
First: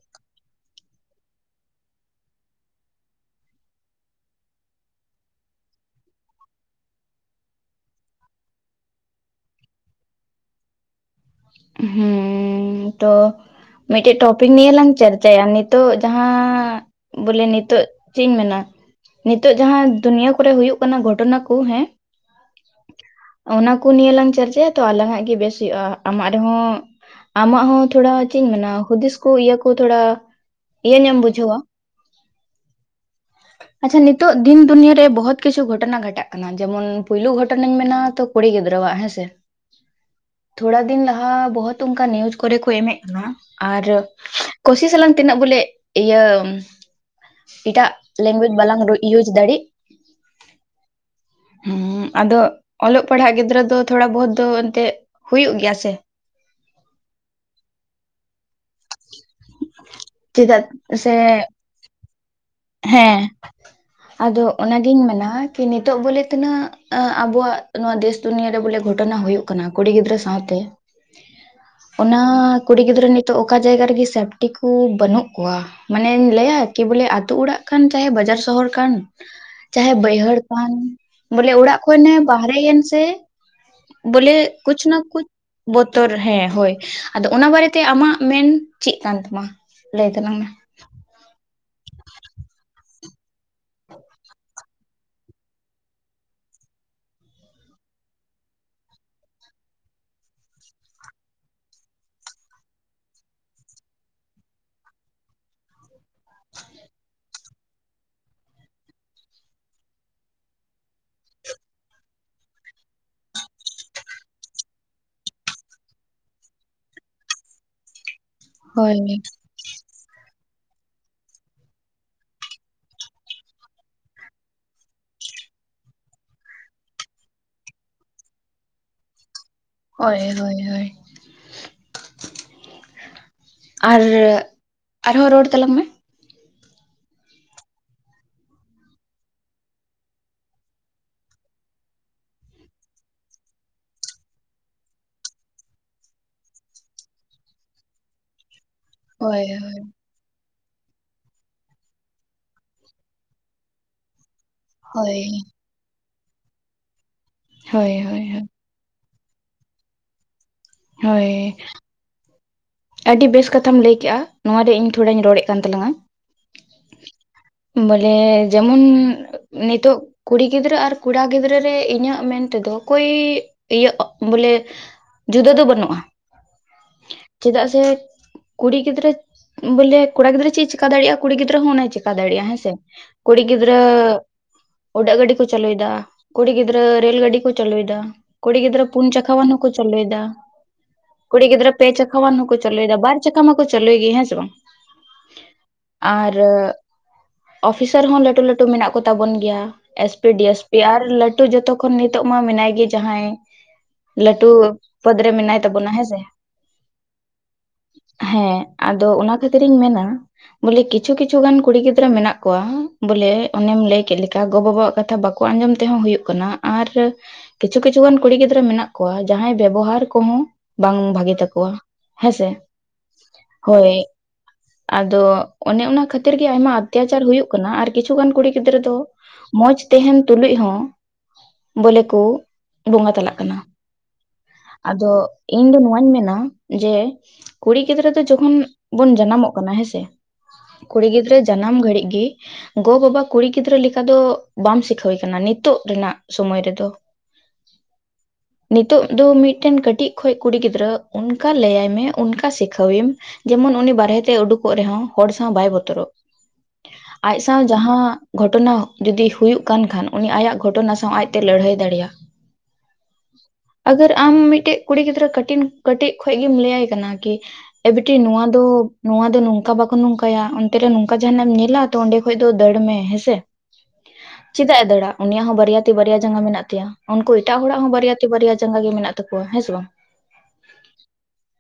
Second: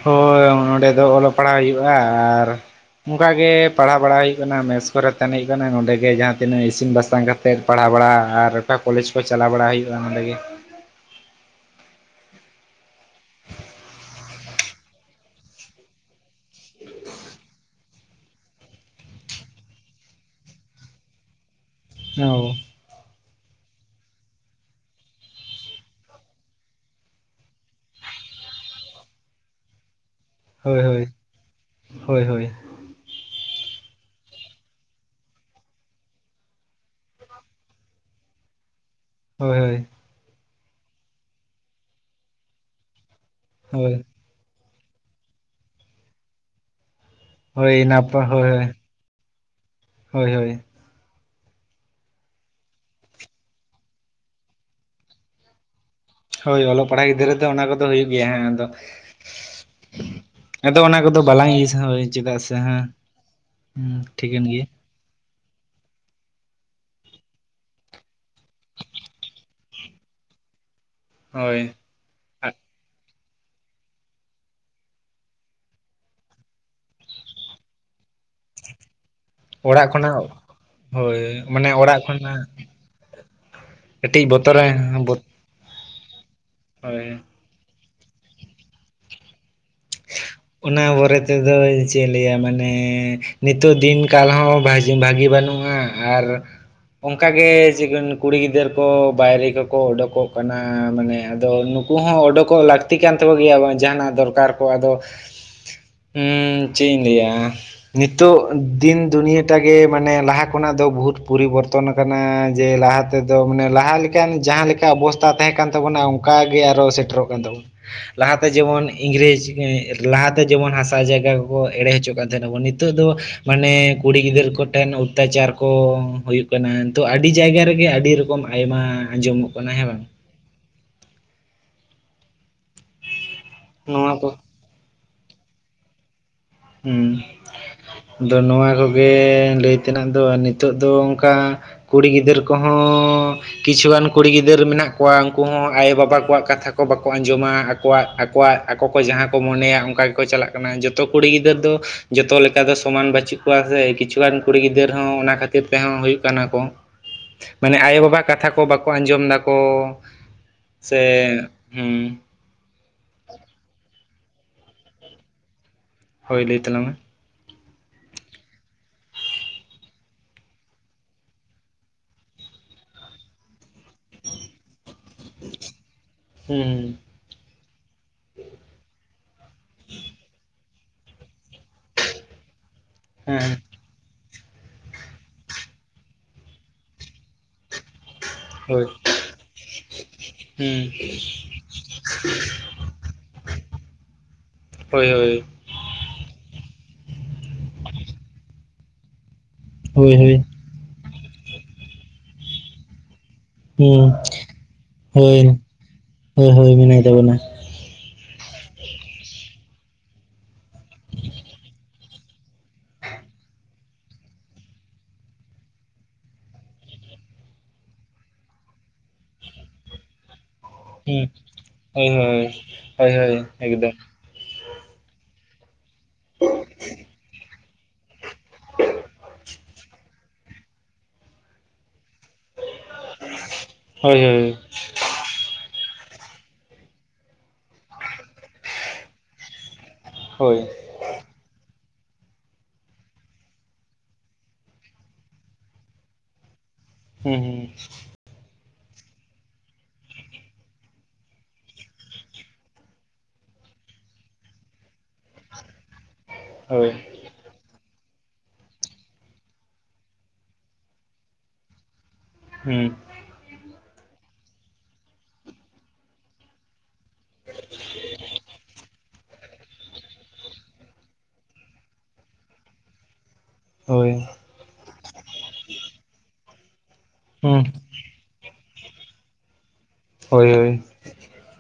ᱦᱳᱭ ᱚᱸᱰᱮ ᱫᱚ ᱚᱞᱚᱜ ᱯᱟᱲᱦᱟᱣ ᱦᱩᱭᱩᱜ-ᱟ ᱟᱨ ᱚᱱᱠᱟ ᱜᱮ ᱯᱟᱲᱦᱟᱣ ᱵᱟᱲᱟ ᱦᱩᱭᱩᱜ ᱠᱟᱱᱟ ᱢᱮᱥ ᱠᱚᱨᱮ ᱛᱟᱦᱮᱱ ᱦᱩᱭᱩᱜ ᱠᱟᱱᱟ ᱱᱚᱰᱮ ᱜᱮ ᱡᱟᱦᱟᱸ ᱛᱤᱱᱟᱹᱜ ᱤᱥᱤᱱ ᱵᱟᱥᱟᱝ ᱠᱟᱛᱮ ᱛᱮᱫ ᱯᱟᱲᱦᱟᱣ ᱵᱟᱲᱟ ᱟᱨ ᱚᱠᱟ ᱠᱚᱞᱮᱡᱽ ᱠᱚ ᱪᱟᱞᱟᱣ ᱵᱟᱲᱟ ᱦᱩᱭᱩᱜᱼᱟ᱾ ᱚᱸᱰᱮ ᱜᱮ ᱦᱩ ᱛᱚ ᱢᱤᱫᱴᱮᱱ ᱴᱚᱯᱤᱠ ᱱᱤᱭᱮ ᱞᱟᱝ ᱪᱟᱨᱪᱟᱭᱟ ᱱᱤᱛᱚᱜ ᱡᱟᱦᱟᱸ ᱵᱚᱞᱮ ᱱᱤᱛᱚᱜ ᱪᱮᱫ ᱤᱧ ᱢᱮᱱᱟ ᱱᱤᱛᱚᱜ ᱡᱟᱦᱟᱸ ᱫᱩᱱᱤᱭᱟᱹ ᱠᱚᱨᱮ ᱦᱩᱭᱩᱜ ᱠᱟᱱᱟ ᱜᱷᱚᱴᱚᱱᱟ ᱠᱩ ᱦᱮᱸ ᱻᱳ ᱚᱱᱟ ᱠᱚ ᱱᱤᱭᱮ ᱞᱟᱝ ᱪᱟᱨᱪᱟᱭᱟ ᱛᱚ ᱟᱞᱟᱝ ᱦᱟᱜ ᱜᱮ ᱵᱮᱥ ᱦᱩᱭᱩᱜᱼᱟ᱾ ᱟᱢᱟᱜ ᱨᱮᱦᱚᱸ ᱟᱢᱟᱜ ᱦᱚᱸ ᱛᱷᱚᱲᱟ ᱪᱮᱫ ᱤᱧ ᱢᱮᱱᱟ ᱦᱩᱫᱤᱥ ᱠᱚ ᱤᱭᱟᱹ ᱠᱚ ᱛᱷᱚᱲᱟ ᱦᱳᱭ ᱦᱳᱭ ᱤᱭᱟᱹᱧᱚᱢ ᱵᱩᱡᱷᱟᱹᱣᱟ ᱾ ᱦᱳᱭ ᱦᱳᱭ ᱟᱪᱪᱷᱟ ᱱᱤᱛᱚᱜ ᱫᱤᱱ ᱫᱩᱱᱭᱟᱹ ᱨᱮ ᱵᱚᱦᱳᱛ ᱠᱤᱪᱷᱩ ᱜᱷᱚᱴᱱᱟ ᱜᱷᱚᱴᱟᱜ ᱠᱟᱱᱟ ᱾ ᱡᱮᱢᱚᱱ ᱯᱩᱭᱞᱩ ᱜᱷᱚᱴᱚᱱᱟᱧ ᱢᱮᱱᱟ ᱛᱚ ᱠᱩᱲᱤ ᱜᱤᱫᱽᱨᱟᱹᱣᱟᱜ ᱦᱮᱸ ᱥᱮ ᱾ ᱦᱳᱭ ᱾ ᱛᱷᱚᱲᱟ ᱫᱤᱱ ᱞᱟᱦᱟ ᱵᱚᱦᱩᱛ ᱚᱱᱠᱟ ᱱᱤᱣᱩᱡ ᱠᱚᱨᱮ ᱠᱚ ᱮᱢᱮᱫ ᱠᱟᱱᱟ ᱟᱨ ᱦᱳᱭ ᱠᱳᱥᱤᱥ ᱟᱞᱟᱝ ᱛᱤᱱᱟᱹᱜ ᱵᱚᱞᱮ ᱤᱭᱟᱹ ᱦᱳᱭ ᱮᱴᱟᱜ ᱱᱟᱯᱟᱭ ᱦᱳᱭ ᱞᱮᱝᱜᱩᱭᱮᱡᱽ ᱵᱟᱞᱟᱝ ᱤᱭᱩᱡᱽ ᱫᱟᱲᱮᱜ ᱦᱳᱭ ᱦᱳᱭ ᱾ ᱦᱩᱸ ᱟᱫᱚ ᱚᱞᱚᱜ ᱯᱟᱲᱦᱟᱜ ᱜᱤᱫᱽᱨᱟᱹ ᱫᱚ ᱛᱷᱚᱲᱟ ᱵᱚᱦᱳᱛ ᱫᱚ ᱮᱱᱛᱮᱫ ᱦᱩᱭᱩᱜ ᱜᱮᱭᱟ ᱥᱮ ᱾ ᱦᱳᱭ ᱚᱞᱚᱜ ᱯᱟᱲᱦᱟᱜ ᱜᱤᱫᱽᱨᱟᱹ ᱫᱚ ᱚᱱᱟ ᱠᱚᱫᱚ ᱦᱩᱭᱩᱜ ᱜᱮᱭᱟ ᱦᱮᱸ ᱟᱫᱚ ᱪᱮᱫᱟᱜ ᱾ ᱟᱫᱚ ᱚᱱᱟ ᱥᱮ ᱠᱚᱫᱚ ᱵᱟᱞᱟᱝ ᱤᱭᱩᱥᱟ ᱦᱳᱭ ᱪᱮᱫᱟᱜ ᱥᱮ ᱡᱟᱦᱟᱸ ᱦᱮᱸ ᱴᱷᱤᱠᱟᱹᱱ ᱜᱮᱭᱟ ᱾ ᱫᱩᱧ ᱢᱮᱱᱟ ᱠᱤ ᱱᱤᱛᱚᱜ ᱵᱚᱞᱮ ᱛᱤᱱᱟᱹᱜ ᱟᱵᱚᱣᱟᱜ ᱱᱚᱣᱟ ᱫᱮᱥ ᱫᱩᱱᱤᱭᱟᱹ ᱨᱮ ᱵᱚᱞᱮ ᱜᱷᱚᱴᱚᱱᱟ ᱦᱩᱭᱩᱜ ᱠᱟᱱᱟ ᱠᱩᱲᱤ ᱜᱤᱫᱽᱨᱟᱹ ᱥᱟᱶᱛᱮ ᱾ ᱦᱳᱭ ᱾ ᱚᱱᱟ ᱠᱩᱲᱤ ᱜᱤᱫᱽᱨᱟᱹ ᱱᱤᱛᱚᱜ ᱚᱠᱟ ᱡᱟᱭᱜᱟ ᱨᱮᱜᱮ ᱥᱮᱯᱴᱤ ᱠᱩ ᱵᱟᱹᱱᱩᱜ ᱠᱚᱣᱟ ᱾ ᱢᱟᱱᱮᱧ ᱞᱟᱹᱭᱟ ᱠᱤ ᱵᱚᱞᱮ ᱟᱛᱳ ᱚᱲᱟᱜ ᱠᱟᱱ ᱪᱟᱦᱮ ᱵᱟᱡᱟᱨ ᱥᱚᱦᱚᱨ ᱠᱟᱱ ᱚᱲᱟᱜ ᱪᱟᱦᱮ ᱠᱷᱚᱱᱟᱜ ᱵᱟᱹᱭᱦᱟᱹᱲ ᱠᱟᱱ ᱦᱳᱭ ᱵᱚᱞᱮ ᱢᱟᱱᱮ ᱚᱲᱟᱜ ᱠᱷᱚᱱᱮ ᱠᱷᱚᱱᱟᱜ ᱵᱟᱦᱨᱮᱭᱮᱱ ᱥᱮ ᱠᱟᱹᱴᱤᱡ ᱵᱚᱞᱮ ᱵᱚᱛᱚᱨ ᱠᱩᱪᱷ ᱱᱟ ᱠᱩᱪᱷ ᱵᱚᱛᱚᱨ ᱦᱮᱸ ᱦᱳᱭ ᱟᱫᱚ ᱚᱱᱟ ᱵᱟᱨᱮ ᱛᱮ ᱟᱢᱟᱜ ᱢᱮᱱ ᱪᱮᱫ ᱠᱟᱱ ᱛᱟᱢᱟ? ᱞᱟᱹᱭ ᱛᱟᱞᱟᱝ ᱢᱮ ᱾ ᱚᱱᱟ ᱵᱚᱨᱮ ᱛᱮᱫᱚ ᱪᱮᱫ ᱤᱧ ᱞᱟᱹᱭᱟ? ᱢᱟᱱᱮ ᱱᱤᱛᱚᱜ ᱫᱤᱱ ᱠᱟᱞ ᱦᱚᱸ ᱵᱷᱟᱡᱤ ᱵᱷᱟᱹᱜᱤ ᱵᱟᱹᱱᱩᱜᱼᱟ, ᱟᱨ ᱚᱱᱠᱟ ᱜᱮ ᱪᱤᱠᱟᱹᱱ ᱠᱩᱲᱤ ᱜᱤᱫᱟᱹᱨ ᱠᱚ ᱵᱟᱭᱨᱮ ᱠᱚᱠᱚ ᱚᱰᱳᱠᱚᱜ ᱠᱟᱱᱟ, ᱢᱟᱱᱮ ᱟᱫᱚ ᱱᱩ ᱠᱚ ᱦᱚᱸ ᱚᱰᱳᱠᱚᱜ ᱞᱟᱹᱠᱛᱤ ᱠᱟᱱ ᱛᱟᱠᱚ ᱜᱮᱭᱟ ᱵᱟᱝ, ᱡᱟᱦᱟᱱᱟᱜ ᱫᱚᱨᱠᱟᱨ ᱠᱚ ᱟᱫᱚ, ᱦᱩᱸ ᱪᱮᱫ ᱤᱧ ᱞᱟᱹᱭᱟ? ᱱᱤᱛᱚᱜ ᱫᱤᱱ ᱫᱩᱱᱤᱭᱟᱹᱴᱟ ᱜᱮ ᱢᱟᱱᱮ ᱞᱟᱦᱟ ᱠᱷᱚᱱᱟᱜ ᱫᱚ ᱵᱚᱦᱩᱛ ᱯᱚᱨᱤᱵᱚᱨᱛᱚᱱ ᱠᱟᱱᱟ, ᱡᱮ ᱞᱟᱦᱟ ᱛᱮᱫᱚ ᱢᱟᱱᱮ ᱞᱟᱦᱟ ᱞᱮᱠᱟᱱ ᱡᱟᱦᱟᱸ ᱞᱮᱠᱟ ᱚᱵᱚᱥᱛᱟ ᱛᱟᱦᱮᱸᱠᱟᱱ ᱛᱟᱵᱚᱱᱟ ᱚᱱᱠᱟ ᱜᱮ ᱟᱨᱚ ᱥᱮᱴᱮᱨᱚᱜ ᱠᱟᱱ ᱛᱟᱵᱚᱱᱟ ᱾ ᱞᱟᱦᱟᱛᱮ ᱡᱮᱢᱚᱱ ᱦᱳᱭ ᱤᱝᱨᱮᱡᱽ ᱜᱮ ᱞᱟᱦᱟᱛᱮ ᱡᱮᱢᱚᱱ ᱦᱟᱥᱟ ᱡᱟᱭᱜᱟ ᱠᱚᱠᱚ ᱮᱲᱮ ᱦᱚᱪᱚᱜ ᱠᱟᱱ ᱛᱟᱦᱮᱱ ᱟᱵᱚᱱ, ᱱᱤᱛᱚᱜ ᱫᱚ ᱢᱟᱱᱮ ᱠᱩᱲᱤ ᱜᱤᱫᱟᱹᱨ ᱠᱚ ᱴᱷᱮᱱ ᱚᱛᱛᱟᱪᱟᱨ ᱠᱚ ᱦᱩᱭᱩᱜ ᱠᱟᱱᱟ, ᱛᱚ ᱟᱹᱰᱤ ᱡᱟᱭᱜᱟ ᱨᱮᱜᱮ ᱟᱹᱰᱤ ᱨᱚᱠᱚᱢ ᱠᱚᱢ ᱟᱭᱢᱟ ᱟᱸᱡᱚᱢᱚᱜ ᱠᱟᱱᱟ ᱦᱮᱸ ᱵᱟᱝ ᱦᱮᱸ ᱦᱳᱭ ᱦᱳᱭ ᱾ ᱟᱨ ᱱᱚᱣᱟ ᱠᱚ ᱟᱨᱦᱚᱸ ᱨᱚᱲ ᱛᱟᱞᱟᱝ ᱢᱮ ᱾ ᱦᱩᱸ ᱟᱫᱚ ᱱᱚᱣᱟ ᱠᱚᱜᱮ ᱞᱟᱹᱭ ᱛᱮᱱᱟᱜ ᱫᱚ, ᱱᱤᱛᱚᱜ ᱫᱚ ᱚᱱᱠᱟ ᱠᱩᱲᱤ ᱜᱤᱫᱟᱹᱨ ᱠᱚᱦᱚᱸᱻ ᱠᱤᱪᱷᱩ ᱜᱟᱱ ᱠᱩᱲᱤ ᱜᱤᱫᱟᱹᱨ ᱢᱮᱱᱟᱜ ᱠᱚᱣᱟ, ᱩᱱᱠᱩ ᱦᱚᱸ ᱟᱭᱳ ᱵᱟᱵᱟ ᱠᱚᱣᱟᱜ ᱠᱟᱛᱷᱟ ᱠᱚ ᱵᱟᱠᱚ ᱟᱸᱡᱚᱢᱟ ᱾ ᱟᱠᱚᱣᱟᱜ ᱟᱠᱚᱣᱟᱜ ᱟᱠᱚ ᱠᱚ ᱡᱟᱦᱟᱸ ᱠᱚ ᱦᱳᱭ ᱢᱚᱱᱮᱭᱟ ᱦᱳᱭ ᱚᱱᱠᱟ ᱜᱮᱠᱚ ᱪᱟᱞᱟᱜ ᱠᱟᱱᱟ ᱡᱚᱛᱚ ᱾ ᱠᱩᱲᱤ ᱜᱤᱫᱟᱹᱨ ᱫᱚ ᱡᱚᱛᱚ ᱞᱮᱠᱟ ᱫᱚ ᱥᱚᱢᱟᱱ ᱵᱟᱹᱪᱩᱜ ᱠᱚᱣᱟ ᱥᱮ ᱾ ᱠᱤᱪᱷᱩ ᱜᱟᱱ ᱠᱩᱲᱤ ᱜᱤᱫᱟᱹᱨ ᱦᱚᱸ ᱦᱳᱭ ᱚᱱᱟ ᱠᱷᱟᱹᱛᱤᱨ ᱛᱮᱦᱚᱸ ᱦᱩᱭᱩᱜ ᱠᱟᱱᱟ ᱠᱚ, ᱢᱟᱱᱮ ᱟᱭᱳ ᱦᱳᱭ ᱦᱳᱭ ᱵᱟᱵᱟ ᱠᱟᱛᱷᱟ ᱦᱳᱭ ᱠᱚ ᱵᱟᱠᱚ ᱟᱸᱡᱚᱢ ᱮᱫᱟᱠᱚ, ᱥᱮ ᱦᱳᱭ, ᱦᱩᱸ ᱟᱹᱰᱤ ᱵᱮᱥ ᱠᱟᱛᱷᱟᱢ ᱞᱟᱹᱭ ᱠᱮᱜᱼᱟ ᱾ ᱱᱚᱣᱟ ᱨᱮ ᱤᱧ ᱛᱷᱚᱲᱟᱧ ᱨᱚᱲᱮᱫ ᱠᱟᱱ ᱛᱟᱞᱟᱝᱟ ᱾ ᱦᱳᱭ ᱞᱟᱹᱭ ᱛᱟᱞᱟᱝ ᱢᱮ ᱾ ᱵᱚᱞᱮᱻ ᱡᱮᱢᱚᱱ ᱱᱤᱛᱚᱜ ᱠᱩᱲᱤ ᱜᱤᱫᱽᱨᱟᱹ ᱟᱨ ᱠᱚᱲᱟ ᱜᱤᱫᱽᱨᱟᱹ ᱨᱮ ᱤᱧᱟᱹᱜ ᱢᱮᱱ ᱛᱮᱫᱚ ᱚᱠᱚᱭᱻ ᱤᱭᱟᱹ ᱵᱚᱞᱮ ᱡᱩᱫᱟᱹ ᱫᱚ ᱵᱟᱹᱱᱩᱜᱼᱟ ᱾ ᱦᱩᱸ ᱦᱩᱸ ᱾ ᱪᱮᱫᱟᱜ ᱥᱮ ᱠᱩᱲᱤ ᱜᱤᱫᱽᱨᱟᱹ ᱵᱚᱞᱮ ᱠᱚᱲᱟ ᱜᱤᱫᱽᱨᱟᱹ ᱪᱮᱫ ᱮ ᱪᱮᱠᱟ ᱫᱟᱲᱮᱭᱟᱜᱼᱟ ᱠᱩᱲᱤ ᱜᱤᱫᱽᱨᱟᱹ ᱦᱚᱸ ᱚᱱᱟᱭ ᱪᱮᱠᱟ ᱫᱟᱲᱮᱭᱟᱜᱼᱟ ᱦᱮᱸ ᱥᱮ ᱾ ᱠᱩᱲᱤ ᱦᱮᱸ ᱜᱤᱫᱨᱟ. ᱻ ᱾ ᱩᱰᱟᱜ ᱜᱟᱹᱰᱤ ᱠᱚ ᱪᱟᱹᱞᱩᱭ ᱮᱫᱟ ᱠᱩᱲᱤ ᱜᱤᱫᱽᱨᱟᱹ ᱨᱮᱞ ᱜᱟᱹᱰᱤ ᱠᱚ ᱪᱟᱹᱞᱩᱭ ᱮᱫᱟ ᱠᱩᱲᱤ ᱜᱤᱫᱽᱨᱟᱹ ᱯᱩᱱ ᱪᱟᱠᱟᱣ ᱟᱱ ᱦᱚᱸᱠᱚ ᱪᱟᱹᱞᱩᱭ ᱮᱫᱟ᱾ ᱦᱮᱸ ᱠᱩᱲᱤ ᱜᱤᱫᱽᱨᱟᱹ ᱯᱮ ᱪᱟᱠᱟᱣ ᱟᱱ ᱦᱚᱸ ᱠᱚ ᱪᱟᱹᱞᱩᱭ ᱮᱫᱟ ᱵᱟᱨ ᱪᱟᱠᱷᱟ ᱢᱟᱠᱚ ᱪᱟᱹᱞᱩᱭ ᱜᱮ ᱦᱮᱸ ᱥᱮ ᱵᱟᱝ ᱦᱳᱭ ᱦᱳᱭ ᱟᱨ ᱚᱯᱷᱤᱥᱟᱨ ᱦᱚᱸ ᱞᱟᱹᱴᱩ ᱞᱟᱹᱴᱩ ᱢᱮᱱᱟᱜ ᱠᱚᱛᱟ ᱵᱚᱱ ᱜᱮᱭᱟ ᱮᱥ ᱦᱳᱭ ᱯᱤ, ᱦᱳᱭ ᱰᱤ ᱮᱥ ᱯᱤ, ᱟᱨ ᱞᱟᱹᱴᱩ ᱡᱚᱛᱚ ᱠᱷᱚᱱ ᱱᱤᱛᱚᱜ ᱢᱟ ᱢᱮᱱᱟᱭ ᱜᱮ ᱡᱟᱦᱟᱸᱭ ᱦᱩᱸ ᱞᱟᱹᱴᱩ ᱯᱚᱫ ᱨᱮ ᱦᱳᱭ ᱢᱮᱱᱟᱭ ᱛᱟᱵᱚᱱᱟ ᱦᱮᱸ ᱥᱮ ᱦᱳᱭ ᱦᱳᱭ ᱢᱮᱱᱟᱭ ᱛᱟᱵᱚᱱᱟ ᱦᱮᱸ ᱟᱫᱚ ᱚᱱᱟ ᱠᱷᱟᱹᱛᱤᱨ ᱤᱧ ᱢᱮᱱᱟᱼᱼ ᱵᱚᱞᱮ ᱠᱤᱪᱷᱩ ᱠᱤᱪᱷᱩ ᱜᱟᱱ ᱠᱩᱲᱤ ᱜᱤᱫᱽᱨᱟᱹ ᱢᱮᱱᱟᱜ ᱠᱚᱣᱟ ᱵᱚᱞᱮ ᱚᱱᱮᱢ ᱞᱟᱹᱭ ᱠᱮᱫ ᱞᱮᱠᱟ ᱜᱚ ᱵᱟᱵᱟᱣᱟᱜ ᱠᱟᱛᱷᱟ ᱵᱟᱠᱚ [unintelligible] ᱟᱸᱡᱚᱢ ᱛᱮᱦᱚᱸ ᱦᱩᱭᱩᱜ ᱠᱟᱱᱟ ᱟᱨ ᱠᱤᱪᱷᱩ ᱠᱤᱪᱷᱩ ᱜᱟᱱ ᱠᱩᱲᱤ ᱜᱤᱫᱽᱨᱟᱹ ᱢᱮᱱᱟᱜ ᱠᱚᱣᱟ ᱡᱟᱦᱟᱸᱭ ᱵᱮᱵᱚᱦᱟᱨ ᱠᱚ ᱦᱚᱸ ᱵᱟᱝ ᱵᱷᱟᱜᱤ ᱦᱩᱸ [unintelligible] ᱦᱳᱭ ᱦᱮᱸ ᱥᱮ ᱦᱳᱭ ᱦᱳᱭ ᱦᱳᱭ ᱮᱠᱫᱚᱢ ᱟᱫᱚ ᱚᱱᱮ ᱚᱱᱟ ᱠᱷᱟᱹᱛᱤᱨ ᱜᱮ ᱟᱭᱢᱟ ᱚᱛᱛᱟᱪᱟᱨ ᱦᱩᱭᱩᱜ ᱠᱟᱱᱟ ᱟᱨ ᱠᱤᱪᱷᱩ ᱜᱟᱱ ᱠᱩᱲᱤ ᱜᱤᱫᱽᱨᱟᱹ ᱫᱚᱼᱼ ᱢᱚᱸᱡᱽ ᱛᱟᱦᱮᱱ ᱛᱩᱞᱩᱡ ᱦᱚᱸ ᱵᱚᱞᱮ ᱠᱚ ᱵᱚᱸᱜᱟ ᱛᱟᱞᱟᱜ ᱠᱟᱱᱟ ᱦᱳᱭ ᱦᱳᱭ ᱟᱫᱚᱼᱼ ᱤᱧ ᱫᱚ ᱱᱚᱣᱟᱧ ᱢᱮᱱᱟ ᱡᱮ, ᱠᱩᱲᱤ ᱜᱤᱫᱽᱨᱟᱹ ᱫᱚ ᱡᱚᱠᱷᱚᱱ ᱵᱚᱱ ᱡᱟᱱᱟᱢᱚᱜ ᱠᱟᱱᱟ ᱦᱮᱸ ᱥᱮ ᱦᱳᱭ ᱠᱩᱲᱤ ᱜᱤᱫᱽᱨᱟᱹ ᱡᱟᱱᱟᱢ ᱜᱷᱟᱹᱲᱤᱡ ᱜᱮ ᱜᱚ ᱵᱟᱵᱟ ᱠᱩᱲᱤ ᱜᱤᱫᱽᱨᱟᱹ ᱞᱮᱠᱟ ᱫᱚ ᱵᱟᱢ ᱥᱤᱠᱷᱟᱹᱣ ᱠᱟᱱᱟ ᱱᱤᱛᱚᱜ ᱨᱮᱱᱟᱜ ᱥᱚᱢᱚᱭ ᱨᱮ ᱫᱚ ᱦᱩᱸ ᱦᱩᱸ ᱱᱤᱛᱚᱜ ᱫᱚ ᱢᱤᱫᱴᱮᱱ ᱠᱟᱴᱤᱡ ᱠᱷᱚᱡ ᱠᱩᱲᱤ ᱜᱤᱫᱽᱨᱟᱹ ᱚᱱᱠᱟ ᱞᱟᱹᱭᱟᱭ ᱢᱮ ᱚᱱᱠᱟ ᱥᱤᱠᱷᱟᱹᱣ ᱮᱢ ᱡᱮᱢᱚᱱ ᱩᱱᱤ ᱵᱟᱦᱮᱨᱮ ᱛᱮ ᱩᱰᱩᱠ [unintelligible] ᱨᱮᱦᱚᱸ ᱦᱚᱲ ᱥᱟᱶ ᱵᱟᱭ ᱵᱚᱛᱚᱨᱚᱜ ᱦᱩᱸ ᱦᱳᱭ ᱟᱡ ᱥᱟᱶ ᱡᱟᱦᱟᱸ ᱜᱷᱚᱴᱚᱱᱟ ᱡᱩᱫᱤ ᱦᱩᱭᱩᱜ ᱠᱟᱱ ᱠᱷᱟᱱ ᱩᱱᱤ ᱟᱭᱟᱜ ᱜᱷᱚᱴᱚᱱᱟ ᱥᱟᱶ ᱟᱡ ᱛᱮ ᱞᱟᱹᱲᱦᱟᱹᱭ ᱫᱟᱲᱮᱭᱟᱜᱼᱟ ᱦᱩᱸ ᱟᱜᱟᱨ ᱟᱢ ᱢᱤᱫᱴᱮᱱ ᱠᱩᱲᱤ ᱜᱤᱫᱽᱨᱟᱹ ᱠᱟᱹᱴᱤᱡ ᱠᱟᱹᱴᱤᱡ ᱠᱷᱚᱡ ᱜᱮᱢ ᱞᱟᱹᱭᱟᱭ ᱠᱟᱱᱟ ᱠᱤ ᱮ ᱵᱤᱴᱤ ᱱᱚᱣᱟ ᱫᱚ ᱱᱚᱣᱟ ᱫᱚ ᱱᱚᱝᱠᱟ ᱵᱟᱠᱚ ᱱᱚᱝᱠᱟᱭᱟ ᱚᱱᱛᱮ ᱨᱮ ᱱᱚᱝᱠᱟ ᱡᱟᱦᱟᱸᱱᱟᱜ ᱮᱢ ᱧᱮᱞᱟ ᱚᱸᱰᱮ ᱠᱷᱚᱡ ᱫᱚ ᱫᱟᱹᱲ ᱢᱮ ᱦᱮᱸᱥᱮ ᱦᱳᱭ ᱪᱮᱫᱟᱜ ᱮ ᱫᱟᱹᱲᱼᱟ ᱩᱱᱤᱭᱟᱜ ᱦᱚᱸ ᱵᱟᱨᱭᱟ ᱛᱤ ᱵᱟᱨᱭᱟ ᱡᱟᱸᱜᱟ ᱢᱮᱱᱟᱜ ᱛᱟᱭᱟ ᱩᱱᱠᱩ ᱮᱴᱟᱜ ᱦᱩᱸ ᱦᱚᱲᱟᱜ ᱦᱚᱸ ᱵᱟᱨᱭᱟ ᱵᱟᱨᱭᱟ ᱡᱟᱸᱜᱟ ᱜᱮ ᱢᱮᱱᱟᱜ ᱛᱟᱠᱚᱣᱟ ᱦᱮᱸ ᱥᱮ ᱵᱟᱝ ᱦᱳᱭ ᱦᱳᱭ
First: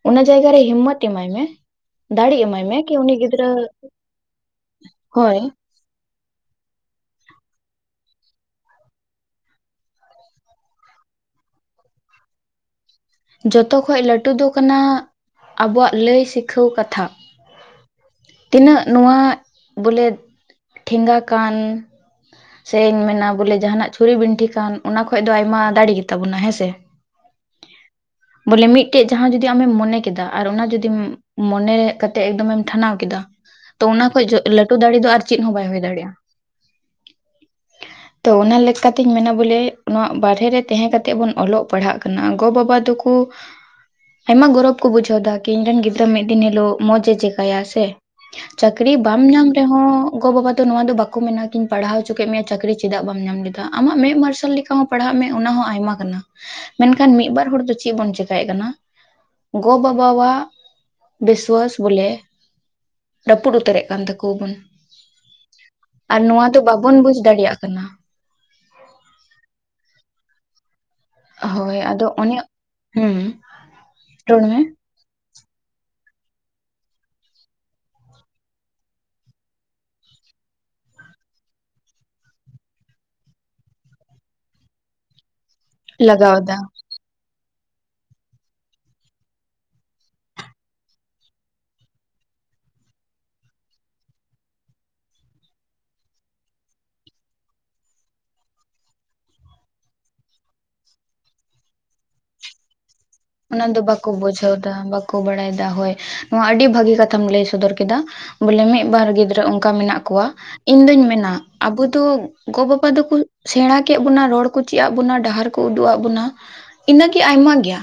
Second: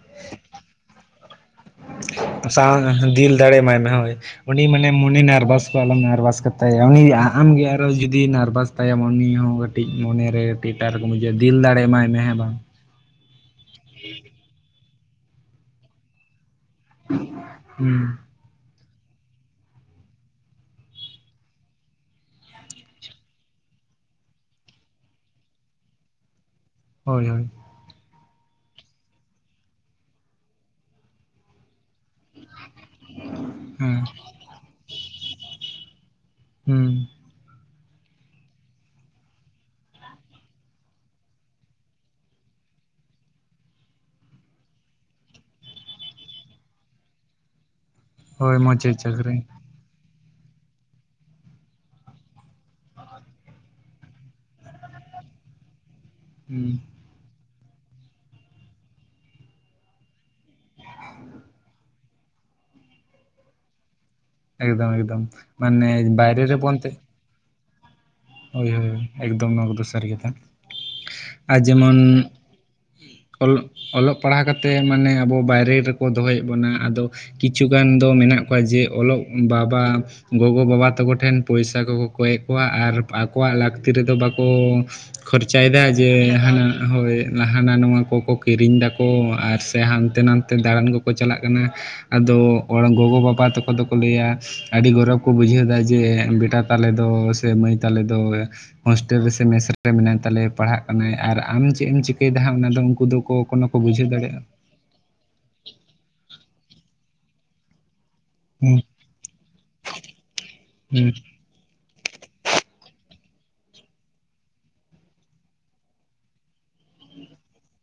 ᱚᱱᱟ ᱡᱟᱭᱜᱟ ᱨᱮ ᱦᱤᱢᱚᱛ ᱮᱢᱟᱭ ᱢᱮᱼᱼ [unintelligible] ᱫᱤᱞ ᱫᱟᱲᱮ ᱢᱟᱭ ᱢᱮ ᱦᱳᱭ ᱩᱱᱤ ᱢᱟᱱᱮ ᱢᱚᱱᱮ ᱦᱳᱭ ᱱᱟᱨᱵᱷᱟᱥ ᱟᱞᱚᱢ ᱱᱟᱨᱵᱷᱟᱥ ᱠᱟ ᱛᱟᱭᱟᱭᱟ ᱩᱱᱤ ᱟᱢ ᱜᱮ ᱟᱨᱚ ᱡᱩᱫᱤ ᱱᱟᱨᱵᱷᱟᱥ ᱛᱟᱭ ᱩᱱᱤ ᱦᱚᱸᱼᱼ ᱠᱟᱹᱴᱤᱡ ᱢᱚᱱᱮ ᱨᱮ ᱴᱩᱭᱮᱴᱟᱨ ᱨᱮ ᱵᱩᱡᱷᱟᱹᱼᱟ ᱫᱤᱞ ᱫᱟᱲᱮᱭ ᱢᱟᱭ ᱢᱮ ᱦᱮᱸ ᱵᱟᱝ ᱡᱚᱛᱚ ᱠᱷᱚᱡ ᱞᱟᱹᱴᱩ ᱫᱚ ᱠᱟᱱᱟ ᱟᱵᱚᱣᱟᱜ ᱞᱟᱹᱭ ᱥᱤᱠᱷᱟᱹᱣ ᱠᱟᱛᱮ ᱦᱩᱸ ᱛᱤᱱᱟᱹᱜ ᱱᱚᱣᱟ ᱵᱚᱞᱮ ᱴᱷᱮᱸᱜᱟ ᱠᱟᱱ ᱥᱮᱧ ᱢᱮᱱᱟ ᱵᱚᱞᱮ ᱡᱟᱦᱟᱱᱟᱜ ᱪᱷᱩᱨᱤ ᱵᱤᱱᱴᱷᱤ ᱠᱟᱱ ᱚᱱᱟ ᱠᱷᱚᱡ ᱫᱚ ᱟᱭᱢᱟ ᱫᱟᱲᱮᱜ ᱜᱮᱛᱟ ᱵᱚᱱᱟ ᱦᱮᱸ ᱥᱮ ᱦᱳᱭ ᱦᱳᱭ ᱵᱚᱞᱮ ᱢᱤᱫᱴᱮᱡ ᱡᱟᱦᱟᱸ ᱡᱚᱫᱤ ᱟᱢᱮᱢ ᱢᱚᱱᱮ ᱠᱮᱫᱟ ᱟᱨ ᱚᱱᱟ ᱡᱚᱫᱤᱢ ᱢᱚᱱᱮ ᱨᱮ [unintelligible] ᱴᱮ ᱮᱠᱫᱚᱢᱮᱢ ᱴᱷᱟᱱᱟᱣ ᱠᱮᱫᱟ ᱛᱚ ᱦᱮᱸ ᱚᱱᱟ ᱠᱷᱚᱡ ᱡᱚ ᱞᱟᱹᱴᱩ ᱫᱟᱲᱮ ᱫᱚ ᱟᱨ ᱪᱮᱫ ᱦᱚᱸ ᱵᱟᱭ ᱦᱩᱭ ᱫᱟᱲᱮᱭᱟᱜ-ᱟ᱾ ᱦᱩᱸ᱾ [inaudible] ᱛᱚ ᱚᱱᱟ ᱞᱮᱠᱟ ᱛᱤᱧ ᱢᱮᱱᱟ ᱵᱚᱞᱮ ᱱᱚᱣᱟ ᱵᱟᱨᱦᱮ ᱨᱮ ᱛᱮᱦᱮᱸ ᱠᱟᱛᱮᱜ ᱵᱚᱱ ᱚᱞᱚᱜ ᱯᱟᱲᱦᱟᱜ ᱠᱟᱱᱟ ᱜᱚ ᱵᱟᱵᱟᱼᱼ ᱛᱚ ᱠᱩᱼᱼ ᱟᱭᱢᱟ ᱜᱚᱨᱚᱵᱽ ᱠᱚ ᱵᱩᱡᱷᱟᱹᱣ ᱫᱟ ᱠᱤ ᱤᱧ ᱨᱮᱱ ᱜᱤᱫᱽᱨᱟᱹ ᱢᱤᱫ ᱫᱤᱱ ᱦᱤᱞᱳᱜ ᱢᱚᱸᱡᱮ ᱪᱮᱠᱟᱭᱟ ᱥᱮ᱾ ᱦᱳᱭ ᱢᱚᱡᱽ ᱮ ᱪᱟᱠᱨᱤ ᱵᱟᱢ ᱪᱟᱹᱠᱨᱤ ᱧᱟᱢ ᱨᱮᱦᱚᱸᱼᱼ ᱜᱚ ᱵᱟᱵᱟ ᱫᱚ ᱱᱚᱣᱟ ᱫᱚ ᱵᱟᱠᱩ ᱢᱮᱱᱟ ᱠᱤᱧ ᱯᱟᱲᱦᱟᱣ ᱩᱪᱩ ᱠᱮᱜ ᱢᱮᱭᱟ ᱪᱟᱠᱨᱤ ᱪᱮᱫᱟᱜ ᱵᱟᱢ ᱧᱟᱢ ᱞᱮᱫᱟ ᱟᱢᱟᱜ ᱢᱮᱸᱜ ᱢᱟᱨᱥᱟᱞ ᱞᱮᱠᱟ ᱦᱚᱸᱼᱼ ᱯᱟᱲᱦᱟᱜ ᱢᱮ ᱚᱱᱟ ᱦᱚᱸ ᱟᱭᱢᱟ ᱠᱟᱱᱟ᱾ ᱦᱩᱸ᱾ ᱢᱮᱱᱠᱷᱟᱱ ᱢᱤᱫ ᱵᱟᱨ ᱦᱚᱲ ᱫᱚᱼᱼ ᱪᱮᱫ ᱵᱚᱱ ᱪᱮᱠᱟᱭᱮᱜ ᱠᱟᱱᱟ ᱜᱚ ᱵᱟᱵᱟᱣᱟᱜ ᱵᱤᱥᱣᱟᱹᱥ ᱵᱚᱞᱮᱼᱼ ᱨᱟᱹᱯᱩᱫ ᱩᱛᱟᱹᱨᱮᱜ ᱠᱟᱱ ᱛᱟᱹᱠᱩᱣᱟ ᱵᱩᱱ ᱮᱠᱫᱚᱢ ᱮᱠᱫᱚᱢ ᱢᱟᱱᱮ ᱟᱨ ᱵᱟᱭᱨᱮ ᱱᱚᱣᱟ ᱫᱚ ᱨᱮᱵᱚᱱ ᱛᱟᱦᱮᱸ ᱵᱟᱵᱚᱱ ᱵᱩᱡᱽᱼᱼ ᱫᱟᱲᱮᱭᱟᱜ ᱠᱟᱱᱟ᱾ ᱦᱳᱭ ᱦᱳᱭ ᱮᱠᱫᱚᱢ ᱱᱚᱶᱟ ᱠᱩᱫᱚ ᱥᱟᱹᱨᱤ ᱠᱟᱛᱷᱟ᱾ ᱟ ᱦᱳᱭ ᱡᱮᱢᱚᱱ ᱟᱫᱚ ᱚᱱᱮ ᱦᱩᱸ ᱚᱞᱚᱜ ᱚᱞᱚᱜ ᱨᱚᱲ ᱯᱟᱲᱦᱟᱣ ᱢᱮ ᱠᱟᱛᱮᱜᱼᱼ ᱢᱟᱱᱮ ᱟᱵᱚ ᱵᱟᱭᱨᱮ ᱨᱮᱠᱚ ᱫᱚᱦᱚᱭᱮᱜ ᱵᱚᱱᱟ ᱟᱫᱚᱼᱼ ᱠᱤᱪᱷᱩ ᱜᱟᱱ ᱫᱚ ᱢᱮᱱᱟᱜ ᱠᱚᱣᱟ ᱡᱮ ᱚᱞᱚᱜ ᱵᱟᱵᱟᱼᱼ ᱜᱚᱜᱚ ᱵᱟᱵᱟ ᱛᱟᱠᱚ ᱴᱷᱮᱱ ᱯᱚᱭᱥᱟ ᱠᱚᱠᱚ ᱠᱚᱭᱮᱜ ᱠᱚᱣᱟ ᱟᱨᱼᱼ ᱟᱠᱚᱣᱟᱜ ᱞᱟᱠᱛᱤ ᱨᱮᱫᱚ ᱵᱟᱠᱚ ᱠᱷᱚᱨᱪᱟᱭ ᱫᱟ ᱞᱟᱜᱟᱣ ᱡᱮ ᱮᱫᱟ ᱦᱟᱱᱟᱼᱼ ᱦᱳᱭ ᱦᱟᱱᱟ ᱱᱚᱣᱟ ᱠᱚᱠᱚ ᱠᱤᱨᱤᱧ ᱫᱟᱠᱚ ᱟᱨ ᱥᱮ ᱦᱟᱱᱛᱮ ᱱᱟᱛᱮ ᱫᱟᱬᱟᱱ ᱠᱚᱠᱚ ᱪᱟᱞᱟᱜ ᱠᱟᱱᱟ ᱟᱫᱚ ᱚᱲ ᱜᱚᱜᱚ ᱵᱟᱵᱟ ᱛᱟᱠᱚ ᱫᱚᱠᱚ ᱞᱟᱹᱭᱟ ᱟᱹᱰᱤ ᱜᱚᱨᱚᱵᱽ ᱠᱚ ᱵᱩᱡᱷᱟᱹᱣ ᱫᱟ ᱡᱮ ᱵᱮᱴᱟ ᱛᱟᱞᱮ ᱫᱚ ᱥᱮ ᱢᱟᱹᱭ ᱛᱟᱞᱮ ᱫᱚ᱾ ᱦᱳᱥᱴᱮᱞ ᱨᱮ ᱥᱮ ᱢᱮᱥ ᱨᱮ ᱢᱮᱱᱟᱭ ᱛᱟᱞᱮᱭᱟ ᱯᱟᱲᱦᱟᱜ ᱠᱟᱱᱟᱭ ᱟᱨ ᱟᱢ ᱪᱮᱜ ᱮᱢ ᱪᱤᱠᱟᱹᱭ ᱫᱟ ᱦᱟᱸᱜ ᱚᱱᱟ ᱫᱚ ᱩᱱᱠᱩ ᱫᱚᱼᱼ ᱠᱚ ᱠᱳᱱᱳ ᱠᱚ ᱵᱩᱡᱷᱟᱹᱣ ᱫᱟᱲᱮᱜ-ᱟ᱾ ᱛᱟ ᱵᱟᱠᱚ ᱵᱟᱲᱟᱭ ᱫᱟ ᱦᱳᱭ ᱱᱚᱣᱟ ᱟᱰᱤ ᱵᱷᱟᱹᱜᱤ ᱠᱟᱛᱷᱟᱢ ᱞᱟᱹᱭ ᱥᱚᱫᱚᱨ ᱠᱮᱫᱟ᱾ ᱵᱚᱞᱮ ᱦᱩᱸ ᱢᱤᱫ ᱵᱟᱨ ᱜᱤᱫᱽᱨᱟᱹ ᱚᱱᱠᱟ ᱢᱮᱱᱟᱜ ᱠᱚᱣᱟ ᱤᱧ ᱫᱩᱧ ᱦᱩᱸ ᱢᱮᱱᱟ᱾ ᱟᱵᱚ ᱫᱚ ᱜᱚ ᱵᱟᱵᱟ ᱫᱚᱠᱚ ᱥᱮᱬᱟ ᱠᱮᱜ ᱵᱚᱱᱟ ᱨᱚᱲ ᱠᱚ ᱪᱮᱫ ᱟᱜ ᱵᱚᱱᱟ ᱰᱟᱦᱟᱨ ᱠᱚ ᱩᱫᱩᱜ ᱟᱜ ᱵᱚᱱᱟ᱾ ᱤᱱᱟᱹ ᱠᱤ ᱟᱭᱢᱟ ᱜᱮᱭᱟ᱾